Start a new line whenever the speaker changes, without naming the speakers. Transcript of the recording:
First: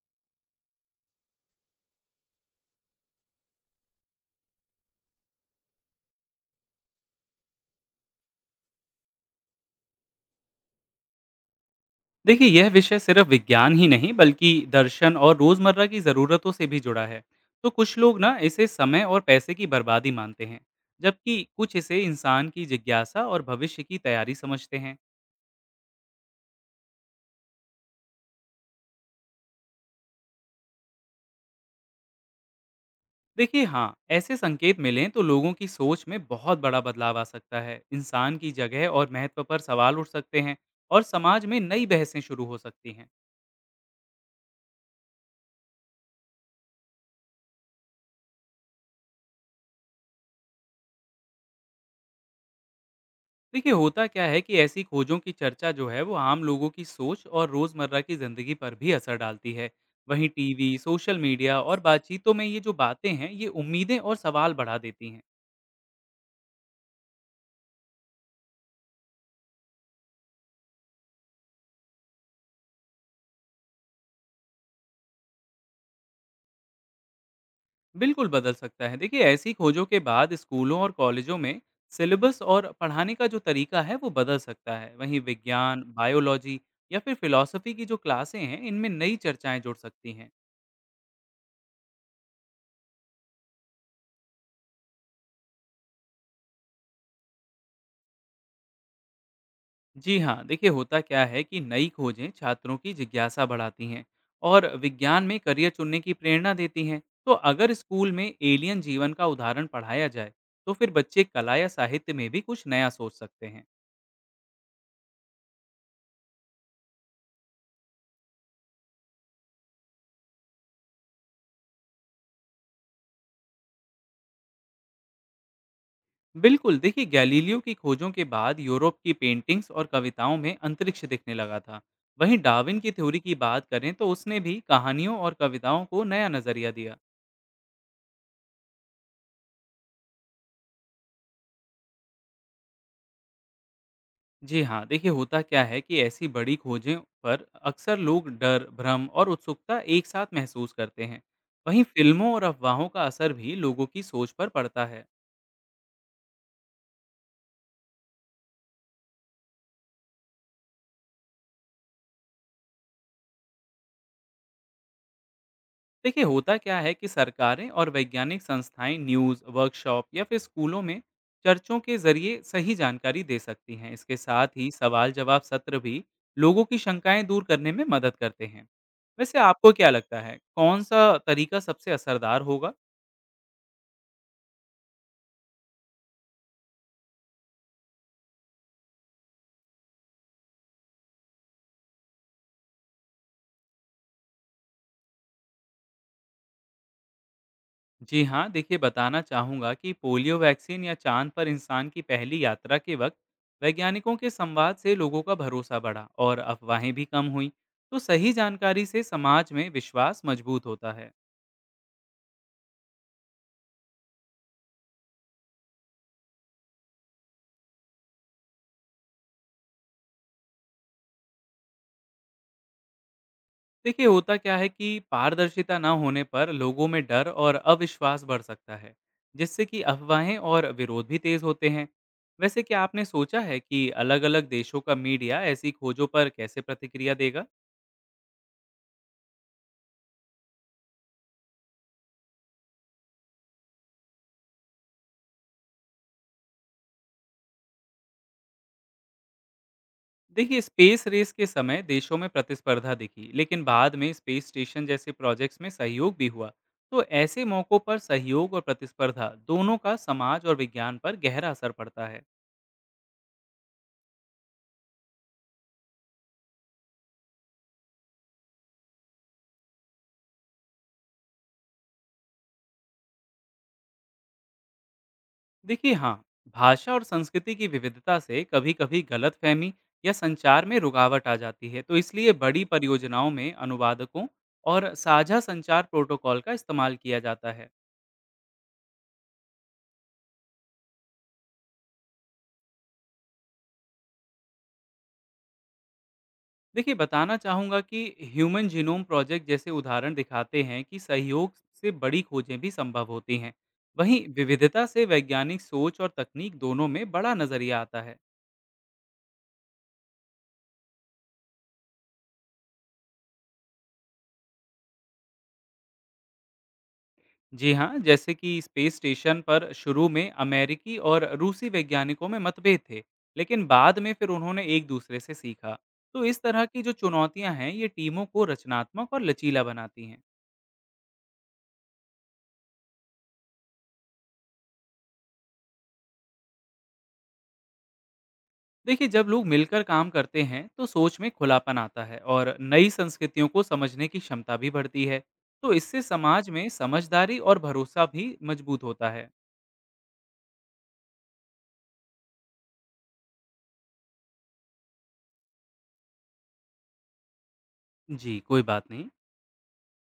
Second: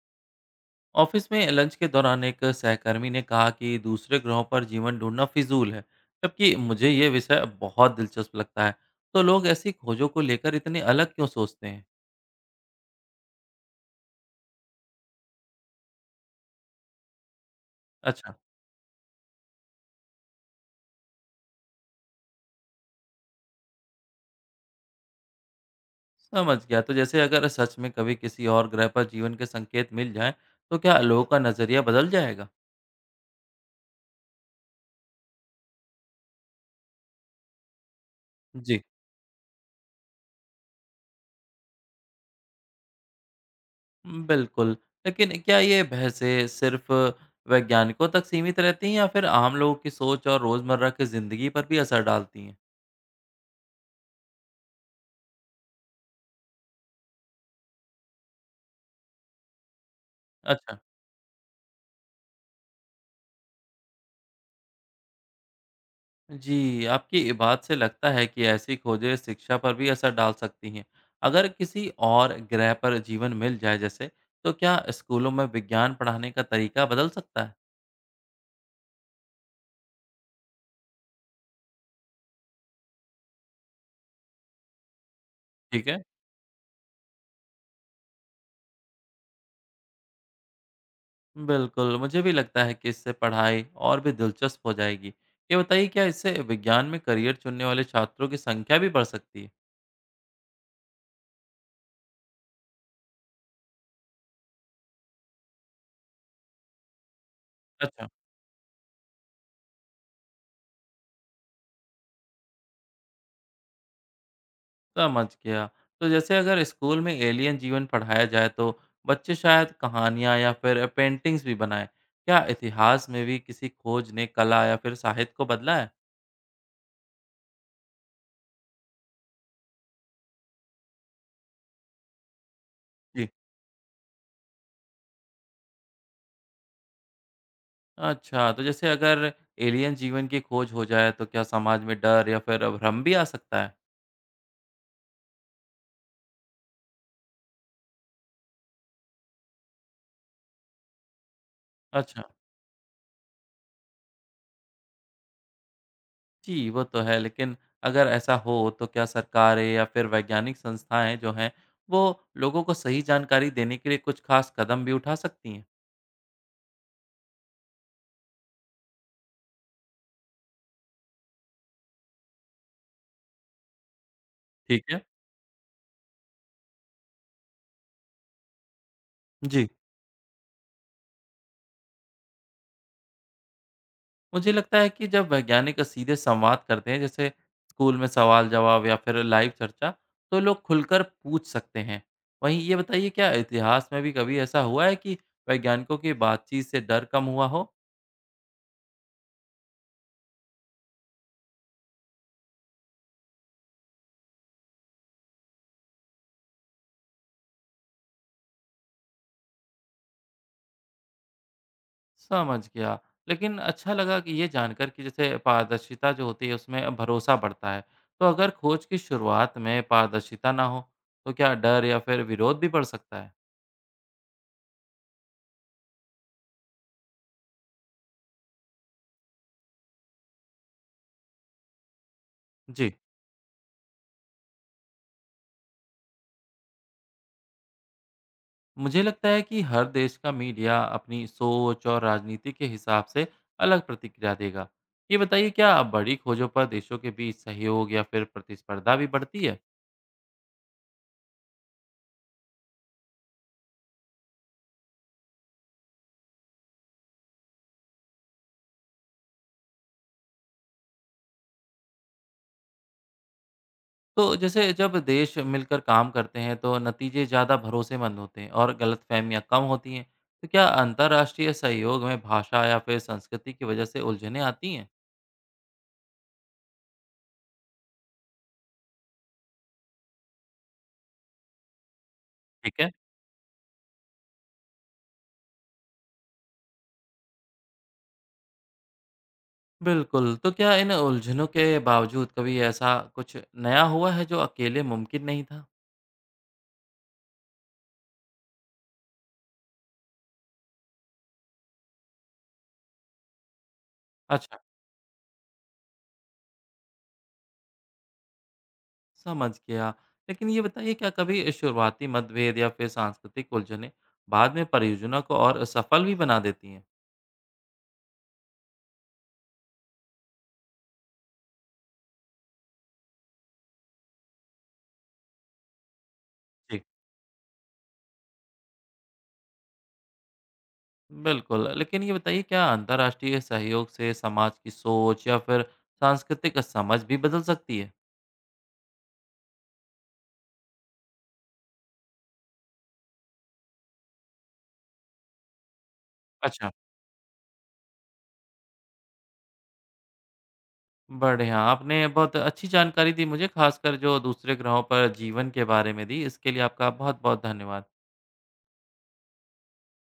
Office में lunch के दौरान एक सहकर्मी ने कहा कि दूसरे ग्रहों पर जीवन ढूंढना फिजूल है। जबकि मुझे ये विषय बहुत दिलचस्प लगता है। तो लोग ऐसी खोजों को लेकर इतने अलग क्यों सोचते हैं?
देखिए, यह विषय सिर्फ विज्ञान ही नहीं बल्कि दर्शन और रोजमर्रा की ज़रूरतों से भी जुड़ा है। तो कुछ लोग
अच्छा,
ना इसे समय और पैसे की बर्बादी मानते हैं, जबकि कुछ इसे इंसान की जिज्ञासा और भविष्य की तैयारी समझते हैं।
समझ गया। तो जैसे अगर सच में कभी किसी और ग्रह पर जीवन के संकेत मिल जाएं, तो क्या लोगों का नज़रिया बदल जाएगा?
देखिए हाँ, ऐसे संकेत मिलें तो लोगों की सोच में बहुत बड़ा बदलाव आ सकता है। इंसान की
जी,
जगह और महत्व पर सवाल उठ सकते हैं और समाज में नई बहसें शुरू हो सकती हैं।
बिल्कुल। लेकिन क्या ये बहसें सिर्फ वैज्ञानिकों तक सीमित रहती हैं या फिर आम लोगों की सोच और रोज़मर्रा की ज़िंदगी पर भी असर डालती हैं?
देखिए, होता क्या है कि ऐसी खोजों की चर्चा जो है वो आम लोगों की सोच और रोजमर्रा की जिंदगी पर भी असर डालती है। वहीं टीवी,
अच्छा।
सोशल मीडिया और बातचीतों में ये जो बातें हैं ये उम्मीदें और सवाल बढ़ा देती हैं।
जी, आपकी बात से लगता है कि ऐसी खोजें शिक्षा पर भी असर डाल सकती हैं। अगर किसी और ग्रह पर जीवन मिल जाए जैसे, तो क्या स्कूलों में विज्ञान पढ़ाने का तरीका बदल सकता है?
बिल्कुल बदल सकता है। देखिए, ऐसी खोजों के बाद स्कूलों और कॉलेजों में सिलेबस और पढ़ाने का जो तरीका है वो बदल सकता है। वहीं विज्ञान,
ठीक है।
बायोलॉजी या फिर फिलॉसफी की जो क्लासें हैं इनमें नई चर्चाएं जुड़ सकती हैं।
बिल्कुल, मुझे भी लगता है कि इससे पढ़ाई और भी दिलचस्प हो जाएगी। ये बताइए, क्या इससे विज्ञान में करियर चुनने वाले छात्रों की संख्या भी बढ़ सकती है?
जी हाँ, देखिए, होता क्या है कि नई खोजें छात्रों की जिज्ञासा बढ़ाती हैं और विज्ञान में करियर चुनने की प्रेरणा देती हैं। तो अगर
अच्छा,
स्कूल में एलियन जीवन का उदाहरण पढ़ाया जाए तो फिर बच्चे कला या साहित्य में भी कुछ नया सोच सकते हैं।
समझ गया। तो जैसे अगर स्कूल में एलियन जीवन पढ़ाया जाए तो बच्चे शायद कहानियाँ या फिर पेंटिंग्स भी बनाएँ। क्या इतिहास में भी किसी खोज ने कला या फिर साहित्य को बदला है?
बिल्कुल, देखिए, गैलीलियो की खोजों के बाद यूरोप की पेंटिंग्स और कविताओं में अंतरिक्ष दिखने लगा था। वहीं डार्विन की थ्योरी
जी।
की बात करें तो उसने भी कहानियों और कविताओं को नया नजरिया दिया।
अच्छा, तो जैसे अगर एलियन जीवन की खोज हो जाए तो क्या समाज में डर या फिर भ्रम भी आ सकता है?
जी हाँ, देखिए, होता क्या है कि ऐसी बड़ी खोजें पर अक्सर लोग डर, भ्रम और उत्सुकता एक साथ महसूस करते हैं। वहीं
अच्छा,
फिल्मों और अफवाहों का असर भी लोगों की सोच पर पड़ता है।
जी वो तो है। लेकिन अगर ऐसा हो तो क्या सरकारें या फिर वैज्ञानिक संस्थाएँ जो हैं वो लोगों को सही जानकारी देने के लिए कुछ खास कदम भी उठा सकती हैं?
देखिए, होता क्या है कि सरकारें और वैज्ञानिक संस्थाएं न्यूज़, वर्कशॉप या फिर स्कूलों में चर्चों के जरिए सही जानकारी दे सकती हैं। इसके साथ ही
ठीक है।
सवाल जवाब सत्र भी लोगों की शंकाएं दूर करने में मदद करते हैं। वैसे
जी।
आपको क्या लगता है, कौन सा तरीका सबसे असरदार होगा?
मुझे लगता है कि जब वैज्ञानिक सीधे संवाद करते हैं, जैसे स्कूल में सवाल जवाब या फिर लाइव चर्चा, तो लोग खुलकर पूछ सकते हैं। वहीं ये बताइए, क्या इतिहास में भी कभी ऐसा हुआ है कि वैज्ञानिकों की बातचीत से डर कम हुआ हो?
जी हाँ, देखिए, बताना चाहूँगा कि पोलियो वैक्सीन या चांद पर इंसान की पहली यात्रा के वक्त वैज्ञानिकों के संवाद से लोगों का भरोसा बढ़ा और अफवाहें भी कम हुई। तो सही जानकारी से समाज में विश्वास मजबूत होता है।
समझ गया। लेकिन अच्छा लगा कि ये जानकर कि जैसे पारदर्शिता जो होती है उसमें भरोसा बढ़ता है। तो अगर खोज की शुरुआत में पारदर्शिता ना हो, तो क्या डर या फिर विरोध भी बढ़ सकता है?
देखिए, होता क्या है कि पारदर्शिता न होने पर लोगों में डर और अविश्वास बढ़ सकता है, जिससे कि अफवाहें और विरोध भी तेज होते हैं। वैसे क्या
जी,
आपने सोचा है कि अलग-अलग देशों का मीडिया ऐसी खोजों पर कैसे प्रतिक्रिया देगा?
मुझे लगता है कि हर देश का मीडिया अपनी सोच और राजनीति के हिसाब से अलग प्रतिक्रिया देगा। ये बताइए, क्या बड़ी खोजों पर देशों के बीच सहयोग या फिर प्रतिस्पर्धा भी बढ़ती है?
देखिए, स्पेस रेस के समय देशों में प्रतिस्पर्धा दिखी, लेकिन बाद में स्पेस स्टेशन जैसे प्रोजेक्ट्स में सहयोग भी हुआ। तो ऐसे मौकों पर सहयोग और प्रतिस्पर्धा दोनों का समाज और विज्ञान पर गहरा असर पड़ता है।
तो जैसे जब देश मिलकर काम करते हैं तो नतीजे ज़्यादा भरोसेमंद होते हैं और गलतफहमियां कम होती हैं। तो क्या अंतर्राष्ट्रीय सहयोग में भाषा या फिर संस्कृति की वजह से उलझनें आती हैं?
देखिए हाँ, भाषा और संस्कृति की विविधता से कभी कभी गलतफहमी या संचार में रुकावट आ जाती है। तो इसलिए बड़ी
ठीक है।
परियोजनाओं में अनुवादकों और साझा संचार प्रोटोकॉल का इस्तेमाल किया जाता है।
बिल्कुल, तो क्या इन उलझनों के बावजूद कभी ऐसा कुछ नया हुआ है जो अकेले मुमकिन नहीं था?
देखिए, बताना चाहूँगा कि ह्यूमन जीनोम प्रोजेक्ट जैसे उदाहरण दिखाते हैं कि सहयोग से बड़ी खोजें भी संभव होती हैं। वहीं
अच्छा,
विविधता से वैज्ञानिक सोच और तकनीक दोनों में बड़ा नजरिया आता है।
समझ गया। लेकिन ये बताइए, क्या कभी शुरुआती मतभेद या फिर सांस्कृतिक उलझनें बाद में परियोजना को और सफल भी बना देती हैं?
जी हाँ, जैसे कि स्पेस स्टेशन पर शुरू में अमेरिकी और रूसी वैज्ञानिकों में मतभेद थे, लेकिन बाद में फिर उन्होंने एक दूसरे से सीखा। तो इस तरह की
जी,
जो चुनौतियां हैं ये टीमों को रचनात्मक और लचीला बनाती हैं।
बिल्कुल। लेकिन ये बताइए, क्या अंतर्राष्ट्रीय सहयोग से समाज की सोच या फिर सांस्कृतिक समझ भी बदल सकती है?
देखिए, जब लोग मिलकर काम करते हैं तो सोच में खुलापन आता है और नई संस्कृतियों को समझने की क्षमता भी बढ़ती है। तो इससे समाज में
अच्छा,
समझदारी और भरोसा भी मजबूत होता है।
बढ़िया, आपने बहुत अच्छी जानकारी दी मुझे, खासकर जो दूसरे ग्रहों पर जीवन के बारे में दी। इसके लिए आपका बहुत बहुत धन्यवाद।
जी, कोई बात नहीं।